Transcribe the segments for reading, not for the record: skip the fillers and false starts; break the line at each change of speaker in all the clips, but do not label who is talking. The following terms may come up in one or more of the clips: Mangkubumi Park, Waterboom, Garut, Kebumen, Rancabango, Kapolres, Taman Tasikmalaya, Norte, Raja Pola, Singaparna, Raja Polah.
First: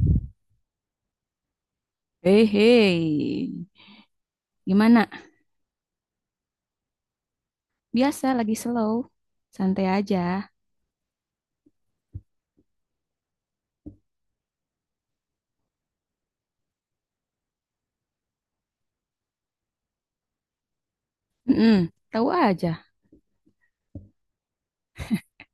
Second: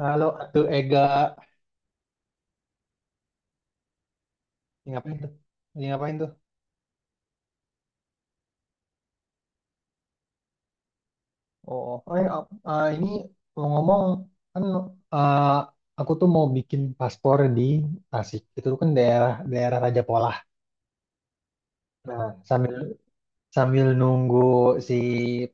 Halo, tuh Ega.
Hei, hei,
Ini
gimana?
ngapain tuh? Ini ngapain tuh?
Biasa lagi slow, santai aja.
Oh, oh, ya, ini ngomong-ngomong kan eh, aku tuh mau bikin paspor di Tasik. Itu kan daerah daerah Raja Pola.
Mm-mm,
Nah,
tahu
sambil
aja.
sambil nunggu si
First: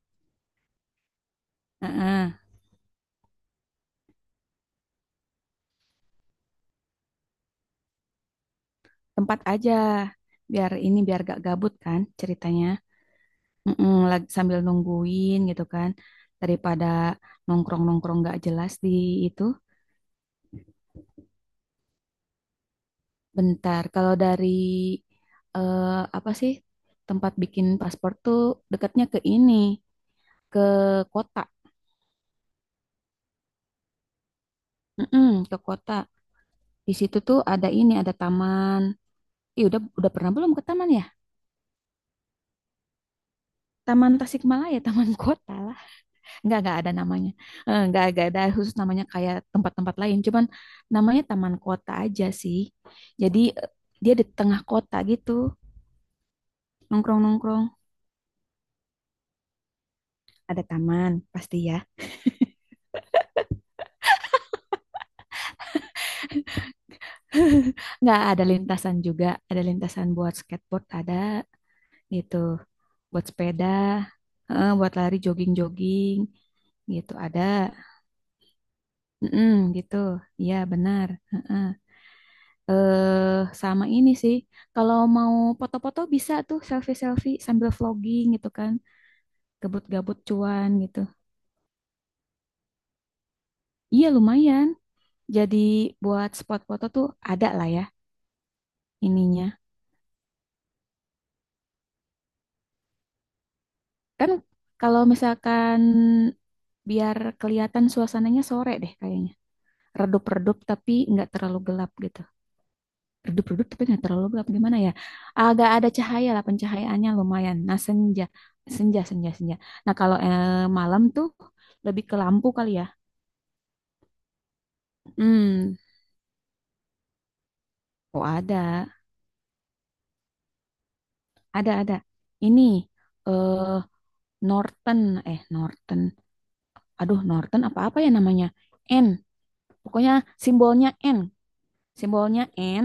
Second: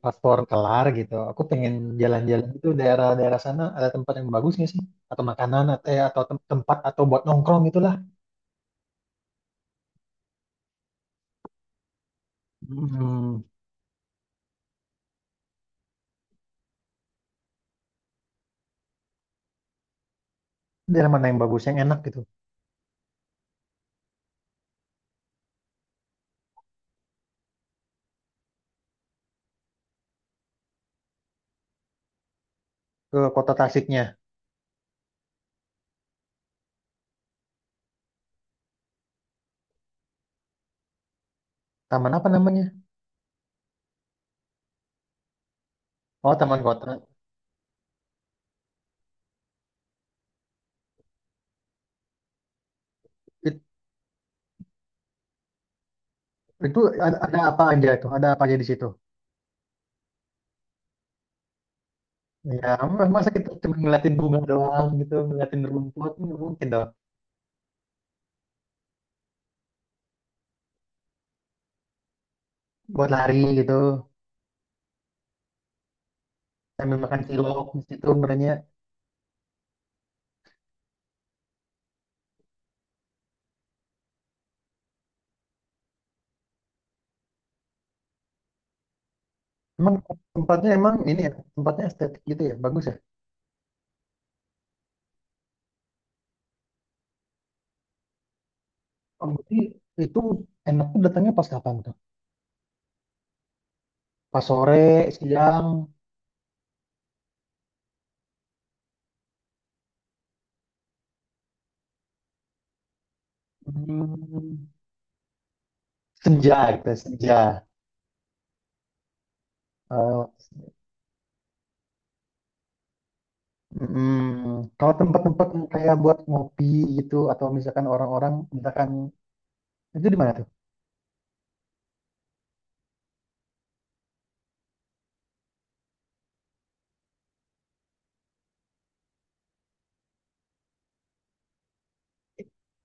paspor kelar gitu, aku pengen
Heeh,
jalan-jalan itu daerah-daerah sana ada tempat yang bagus nggak sih? Atau makanan atau atau tempat atau buat nongkrong itulah.
tempat aja, biar ini biar gak gabut kan ceritanya.
Hmm,
Mm-mm, lagi sambil nungguin gitu kan, daripada nongkrong-nongkrong gak jelas di itu.
daerah mana yang bagus yang enak gitu?
Bentar, kalau dari eh, apa sih tempat bikin paspor tuh dekatnya ke ini, ke kota.
Ke kota Tasiknya.
Mm-mm, ke kota. Di situ tuh ada ini, ada taman. Iya, udah pernah belum ke taman ya?
Taman apa namanya?
Taman Tasikmalaya, Taman Kota lah.
Oh,
Enggak
Taman
enggak ada
Kota.
namanya. Eh, enggak ada khusus namanya kayak tempat-tempat lain, cuman namanya Taman Kota aja sih. Jadi dia di tengah kota gitu,
Itu ada apa
nongkrong-nongkrong.
aja itu? Ada apa aja di situ?
Ada taman pasti ya.
Ya, masa kita cuma ngeliatin bunga doang gitu, ngeliatin rumput, nggak mungkin dong.
Enggak, ada lintasan juga, ada lintasan buat skateboard ada gitu.
Buat
Buat
lari
sepeda,
gitu,
buat lari jogging-jogging
sambil
gitu
makan
ada.
cilok di situ sebenarnya.
Mm-mm, gitu. Iya, benar. Heeh. Eh, sama ini sih. Kalau mau foto-foto bisa tuh selfie-selfie sambil vlogging gitu kan.
Emang
Gabut-gabut cuan
tempatnya emang
gitu.
ini ya, tempatnya estetik gitu ya, bagus ya.
Iya, lumayan. Jadi buat spot foto tuh ada lah ya
Oh, berarti
ininya.
itu enaknya datangnya pas kapan tuh?
Kan
Pas sore,
kalau
siang,
misalkan biar kelihatan suasananya sore deh kayaknya. Redup-redup tapi nggak terlalu gelap gitu. Redup-redup tapi nggak terlalu gelap,
hmm,
gimana ya, agak ada cahaya lah,
senja gitu,
pencahayaannya
senja.
lumayan, nah senja, senja, senja, senja, nah kalau
Eh,
malam tuh lebih ke lampu kali ya.
mm, kalau tempat-tempat yang
Hmm,
kayak buat ngopi gitu, atau misalkan
oh
orang-orang,
ada
misalkan itu di mana?
ada ada ini, eh Norton, Norton, aduh Norton apa-apa ya namanya, N pokoknya, simbolnya N, simbolnya N,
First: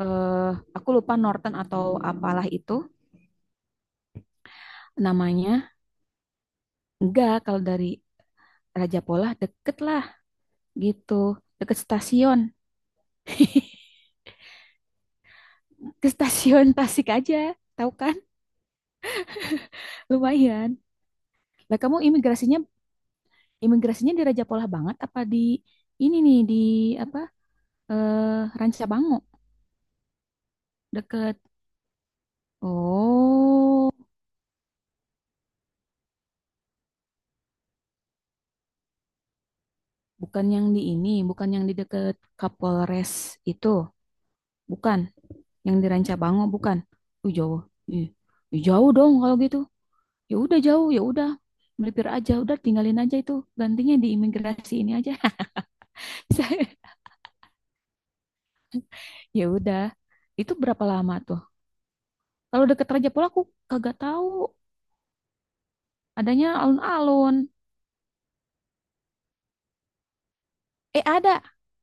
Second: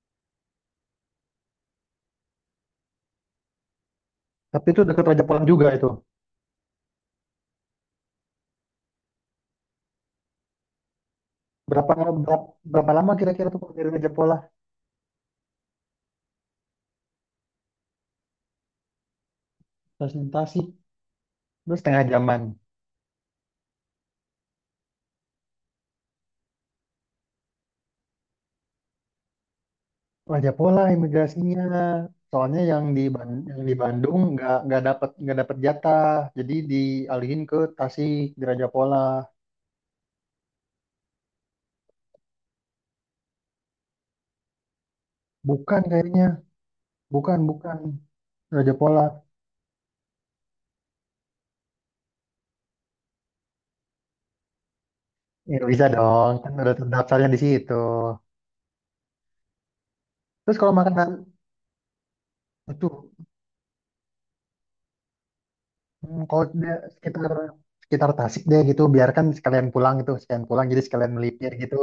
eh aku lupa Norton atau apalah itu
Tapi itu dekat Raja Polang juga
namanya.
itu.
Enggak, kalau dari Raja Pola deket lah gitu, deket
Berapa berapa,
stasiun.
berapa lama kira-kira tuh dari Raja Polah
Ke stasiun Tasik aja tahu kan
presentasi?
lumayan lah.
Terus
Kamu
setengah jaman.
imigrasinya, imigrasinya di Raja Polah banget apa di ini nih di apa, Rancabango
Raja Polah
deket?
imigrasinya. Soalnya yang di yang di
Oh
Bandung nggak dapat nggak dapat jatah. Jadi dialihin ke Tasik di Raja Polah.
bukan, yang di ini, bukan yang di deket Kapolres itu? Bukan yang
Bukan
di
kayaknya.
Rancabango? Bukan,
Bukan
jauh.
bukan
Ih, ih,
Raja
jauh
Polah.
dong kalau gitu, ya udah jauh, ya udah melipir aja, udah tinggalin aja itu, gantinya di imigrasi ini aja.
Ya nggak bisa dong. Kan udah terdaftarnya di situ.
Ya udah. Itu
Terus kalau
berapa
makanan
lama tuh? Kalau
itu
deket Raja Pola aku kagak tahu.
hmm, kalau
Adanya
dia sekitar
alun-alun.
sekitar Tasik deh gitu biarkan sekalian pulang gitu sekalian pulang jadi
Eh
sekalian melipir gitu.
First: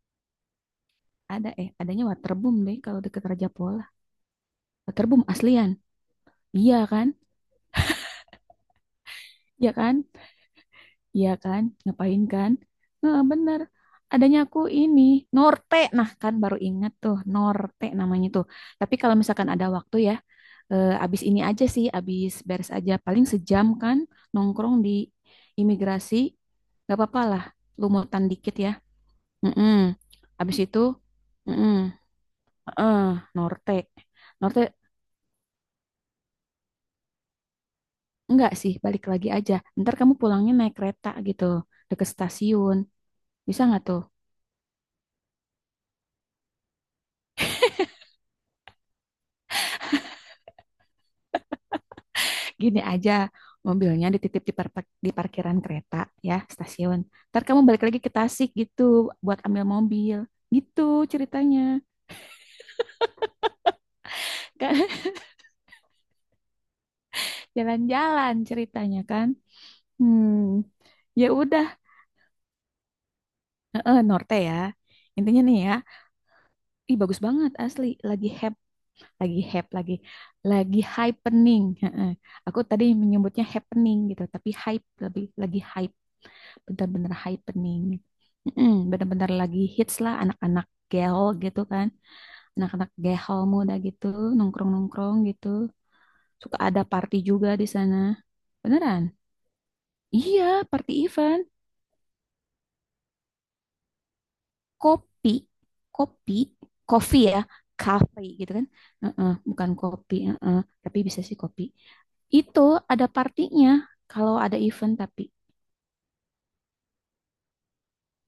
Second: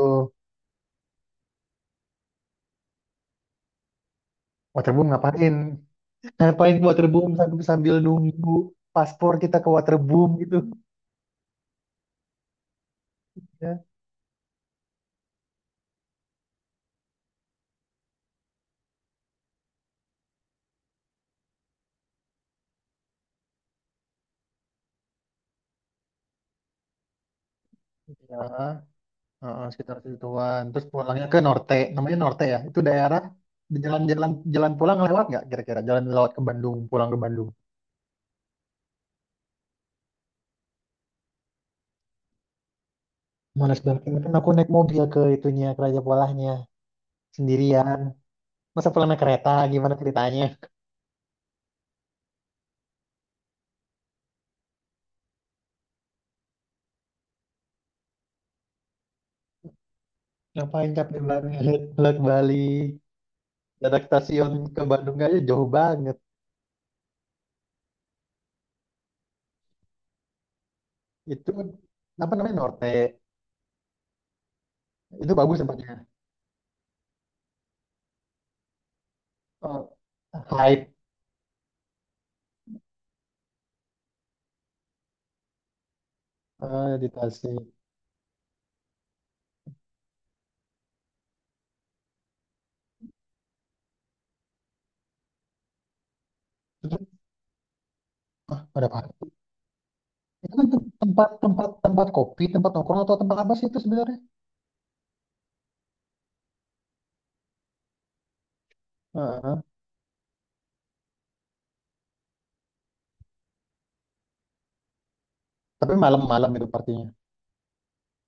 ada adanya Waterboom deh kalau deket Raja Pola.
Waterboom
Waterboom
ngapain?
aslian.
Ngapain
Iya
ke
kan?
waterboom sambil nunggu paspor kita ke
Iya kan?
waterboom gitu.
Iya kan? Ngapain kan? Nah, bener.
Ya,
Adanya aku ini Norte. Nah, kan baru ingat tuh Norte namanya tuh. Tapi kalau misalkan ada waktu ya, abis ini aja sih, abis beres aja paling sejam kan nongkrong di imigrasi. Gak apa-apa lah, lumutan dikit ya.
ya heeh,
Mm-mm.
sekitar
Habis
situan.
itu,
Terus pulangnya ke Norte,
mm-mm.
namanya Norte ya. Itu
Heeh,
daerah
Norte.
di jalan-jalan
Norte,
jalan pulang lewat nggak kira-kira? Jalan lewat ke Bandung, pulang ke Bandung.
enggak sih, balik lagi aja. Ntar kamu pulangnya naik kereta gitu, deket stasiun. Bisa
Males
nggak tuh?
banget. Kan aku naik mobil ke itunya, ke Raja Polahnya sendirian. Masa pulang naik kereta? Gimana ceritanya?
Gini aja, mobilnya dititip di, di parkiran kereta ya, stasiun. Ntar kamu balik lagi ke Tasik gitu, buat ambil mobil.
Ngapain
Gitu
capek banget?
ceritanya.
Lewat Bali, dari stasiun ke Bandung aja jauh banget.
Jalan-jalan ceritanya kan. Hmm, ya
Itu
udah.
apa namanya Norte?
Heeh, Norte ya.
Itu
Intinya nih
bagus
ya,
tempatnya.
ih bagus banget asli, lagi heboh, lagi hype,
Eh,
lagi
hype
happening. Heeh. Aku tadi menyebutnya happening gitu tapi hype lebih, lagi hype,
di
benar-benar
Tasik.
happening. Mm-mm, benar-benar lagi hits lah, anak-anak gaul gitu kan, anak-anak gaul muda gitu nongkrong-nongkrong gitu, suka ada
Itu
party juga di sana
pada
beneran,
apa?
iya,
Itu kan
party
tempat
event.
tempat tempat kopi, tempat nongkrong atau tempat apa sih itu sebenarnya?
Kopi, kopi, kopi ya, kafe gitu kan. Heeh,
Heeh.
bukan kopi, heeh, tapi bisa sih kopi. Itu ada partinya kalau ada event, tapi
Tapi malam-malam itu partinya.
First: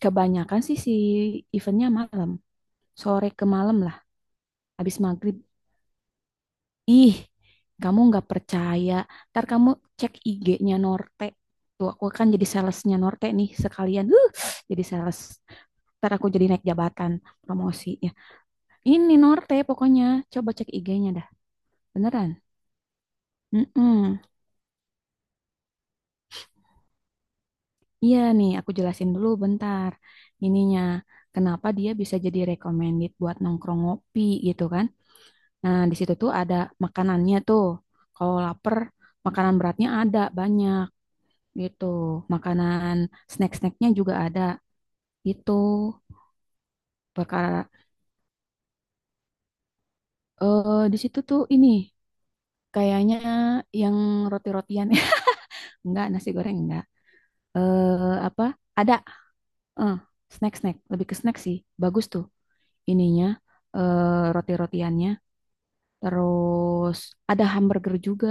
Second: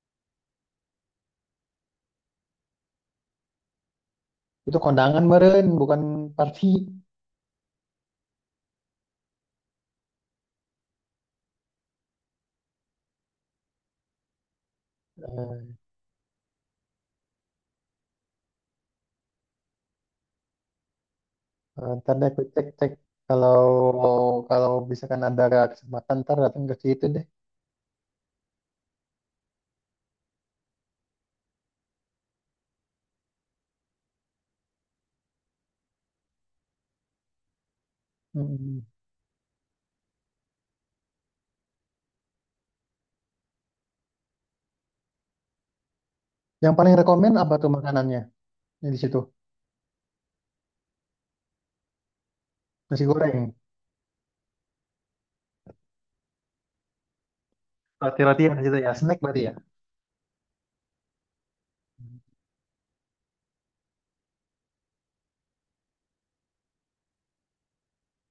kebanyakan sih si eventnya malam, sore ke malam lah,
Itu
habis
kondangan
maghrib.
meren, bukan party.
Ih, kamu nggak percaya. Ntar kamu cek IG-nya Norte. Tuh, aku kan jadi salesnya Norte nih sekalian. Huh, jadi sales.
Eh,
Ntar aku jadi naik jabatan, promosi ya. Ini Norte pokoknya. Coba cek IG-nya dah.
ntar deh
Beneran.
aku cek-cek kalau
Mm-mm.
kalau bisa kan ada kesempatan ntar datang ke situ deh.
Iya nih, aku jelasin dulu bentar. Ininya, kenapa dia bisa jadi recommended buat nongkrong ngopi gitu kan? Nah, di situ tuh ada makanannya tuh. Kalau lapar,
Mm.
makanan beratnya ada banyak gitu. Makanan snack-snacknya juga ada gitu.
Yang paling rekomen apa
Perkara
tuh makanannya yang di situ?
di situ tuh ini
Nasi
kayaknya
goreng.
yang roti-rotian ya? Enggak nasi goreng enggak. Eh
Roti-roti
apa?
yang di situ ya,
Ada
snack berarti ya.
eh snack-snack, lebih ke snack sih. Bagus tuh ininya, roti-rotiannya. Terus ada hamburger juga,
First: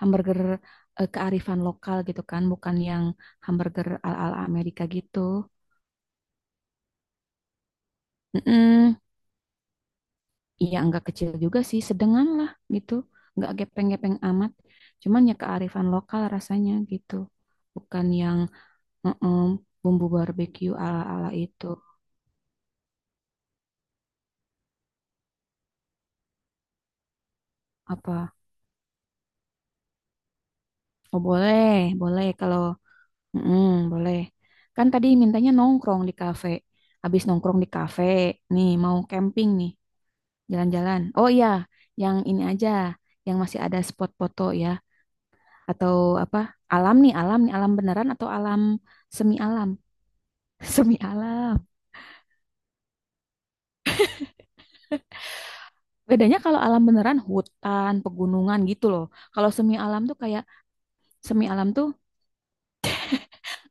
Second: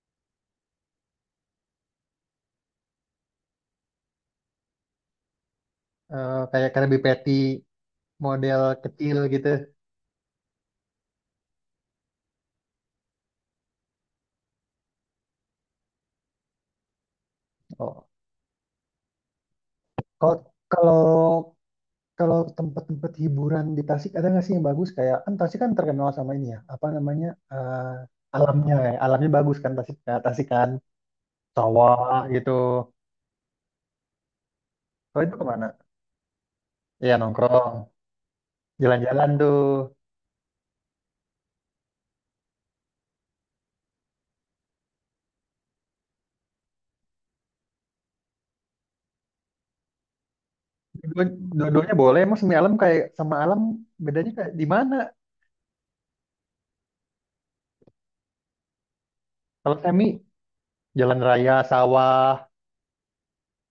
hamburger kearifan lokal gitu kan, bukan yang hamburger ala-ala Amerika gitu.
Eh, kayak Krabby Patty model
Mm-mm.
kecil gitu.
Iya nggak kecil juga sih, sedengan lah gitu, nggak gepeng-gepeng amat. Cuman ya kearifan lokal rasanya gitu,
Oh.
bukan yang mm-mm, bumbu
Kalau
barbeque
kalau
ala-ala itu.
kalau tempat-tempat hiburan di Tasik ada nggak sih yang bagus? Kayak kan Tasik kan terkenal sama ini ya, apa namanya
Apa?
eh, alamnya, ya. Alamnya bagus kan Tasik, Tasik kan
Oh boleh,
sawah
boleh
gitu.
kalau mm-mm, boleh. Kan tadi
Kalau itu
mintanya
kemana?
nongkrong di kafe.
Iya
Habis nongkrong di
nongkrong,
kafe, nih mau
jalan-jalan
camping
tuh.
nih, jalan-jalan. Oh iya, yang ini aja, yang masih ada spot foto ya. Atau apa, alam nih, alam nih, alam beneran atau alam semi alam. Semi alam.
Dua-duanya boleh. Emang semi alam kayak sama alam bedanya kayak di mana?
Bedanya kalau alam beneran hutan, pegunungan gitu loh. Kalau semi
Kalau
alam
semi
tuh kayak,
jalan
semi
raya,
alam tuh
sawah,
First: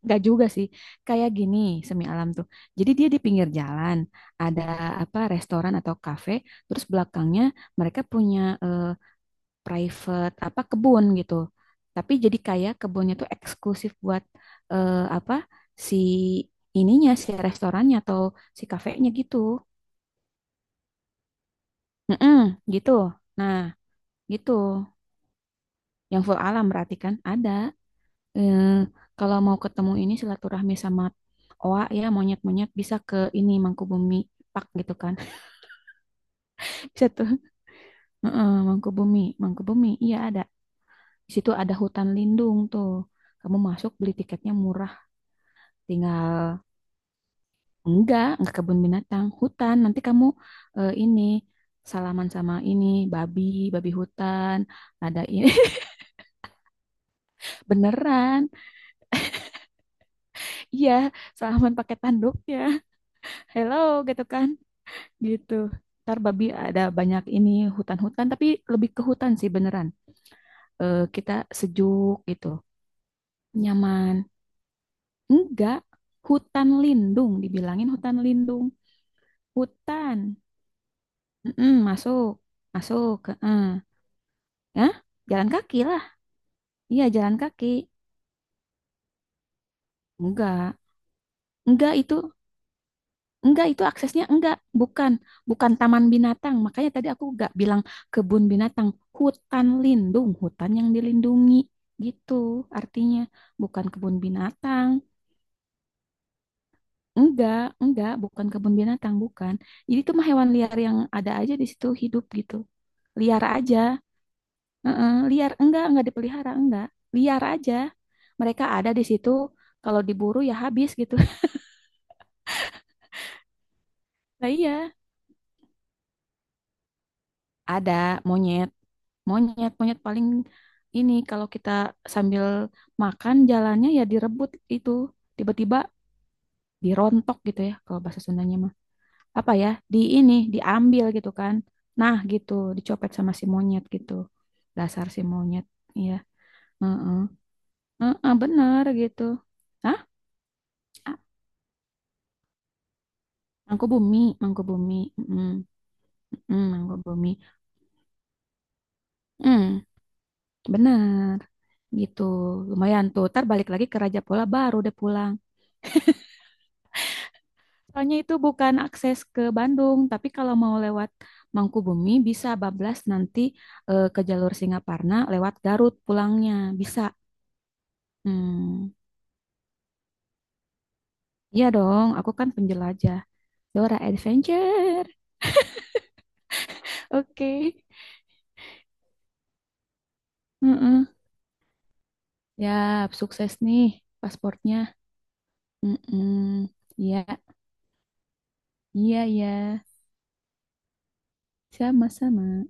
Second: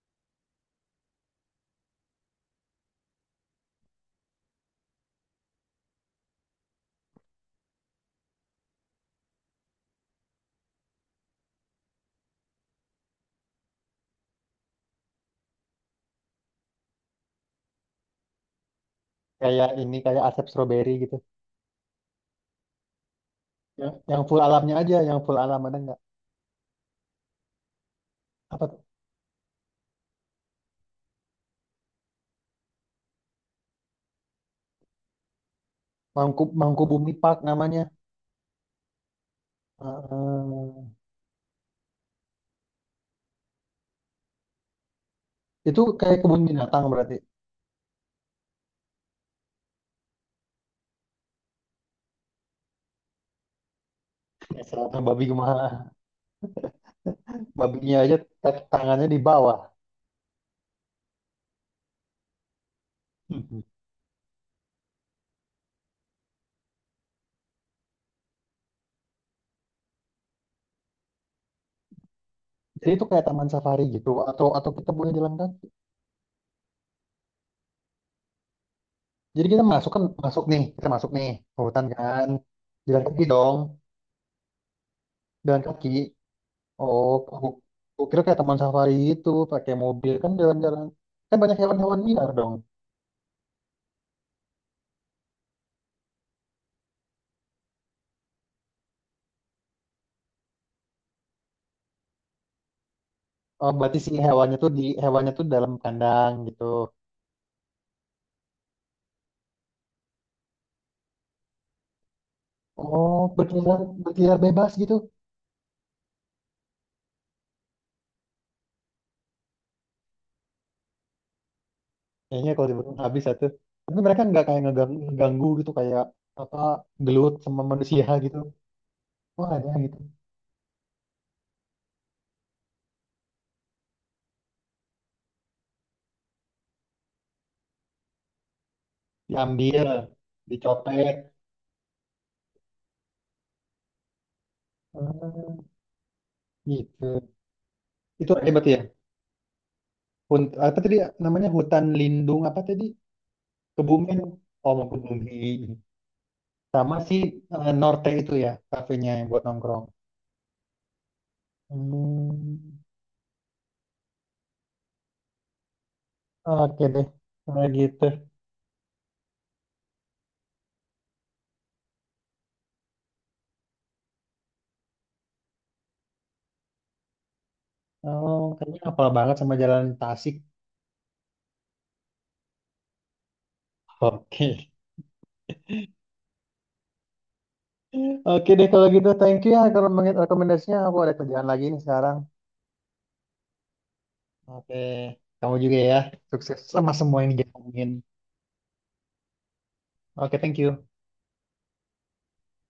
nggak juga sih, kayak gini semi alam tuh. Jadi dia di pinggir jalan, ada apa restoran atau kafe, terus belakangnya mereka punya eh, private apa kebun gitu. Tapi jadi kayak kebunnya tuh eksklusif buat eh, apa si ininya, si restorannya atau si kafenya gitu.
kayak ini kayak asap stroberi gitu.
Mm-mm, gitu. Nah,
Yang full
gitu.
alamnya aja, yang full alam ada nggak?
Yang full alam berarti kan ada. eh,
Apa tuh?
kalau mau ketemu ini silaturahmi sama oa ya monyet-monyet bisa ke ini Mangkubumi Park gitu kan. Bisa
Mangkubumi
tuh.
Park namanya.
Heeh, Mangkubumi, Mangkubumi. Iya ada.
Eh,
Di situ ada hutan lindung tuh. Kamu masuk beli tiketnya murah,
itu kayak
tinggal
kebun binatang berarti.
enggak kebun binatang, hutan. Nanti kamu ini salaman sama ini babi, babi hutan.
Misalnya
Ada
babi
ini
gimana? Babinya aja
beneran.
tangannya di bawah.
Iya, salaman pakai tanduknya.
Mhm.
Hello gitu kan. Gitu. Ntar babi ada banyak ini hutan-hutan, tapi lebih ke hutan sih beneran. Eh, kita sejuk gitu,
Jadi itu kayak taman safari gitu
nyaman.
atau kita boleh jalan kan?
Enggak, hutan lindung, dibilangin hutan lindung.
Jadi kita masuk kan
Hutan,
masuk nih, kita masuk nih ke
mm-mm,
hutan
masuk,
kan. Jalan
masuk.
kaki dong,
Heeh. Ya, jalan
jalan
kaki
kaki.
lah. Iya,
Oh,
jalan
aku,
kaki.
aku kira kayak taman safari itu pakai mobil kan
Enggak,
jalan-jalan. Kan banyak
enggak
hewan-hewan
itu,
liar dong.
enggak, itu aksesnya enggak, bukan, bukan taman binatang. Makanya tadi aku enggak bilang kebun binatang, hutan lindung, hutan yang dilindungi gitu. Artinya
Oh,
bukan
berarti si
kebun
hewannya tuh di
binatang.
hewannya tuh dalam kandang gitu.
Enggak, enggak, bukan kebun binatang, bukan. Jadi itu mah hewan liar yang ada aja di situ hidup gitu.
Oh,
Liar aja.
berkeliaran berkeliaran bebas gitu.
Heeh, liar enggak dipelihara, enggak. Liar aja. Mereka ada di situ, kalau diburu ya habis gitu.
Kayaknya kalau dibunuh habis satu. Tapi mereka nggak
Lah
kayak
iya,
ngeganggu gitu kayak apa gelut sama
ada
manusia gitu.
monyet,
Wah ada
monyet,
gitu.
monyet paling ini kalau kita sambil makan jalannya ya direbut itu tiba-tiba, dirontok gitu ya kalau bahasa Sundanya mah, apa ya,
Diambil,
di ini, diambil gitu
dicopet,
kan, nah gitu, dicopet sama si monyet gitu, dasar si monyet,
ah,
iya. Heeh.
gitu. Itu
Heeh,
hebat ya.
bener gitu. Hah?
Hun, apa tadi
Ah,
namanya hutan lindung apa tadi?
mangku
Kebumen.
bumi, mangku
Oh mau
bumi.
bumi.
Mm, mm, mangku
Sama si
bumi.
Norte itu ya kafenya yang buat nongkrong.
Mm, bener gitu,
Hmm,
lumayan tuh, ntar balik lagi ke Raja Pola baru deh pulang.
oke deh. Nah gitu.
Soalnya itu bukan akses ke Bandung, tapi kalau mau lewat Mangkubumi bisa bablas nanti ke jalur Singaparna lewat Garut pulangnya. Bisa.
Oh kayaknya
Hmm,
hafal banget sama jalan Tasik.
iya dong, aku kan penjelajah. Dora
Oke.
Adventure. Oke.
Oke deh kalau gitu thank you ya rekomendasinya aku
Heeh.
ada kerjaan lagi nih sekarang.
Ya, sukses nih
Oke,
pasportnya.
kamu juga ya. Sukses
Mm-mm.
sama semua
Iya,
yang dijalanin.
iya, iya.
Oke, thank you.
Sama-sama.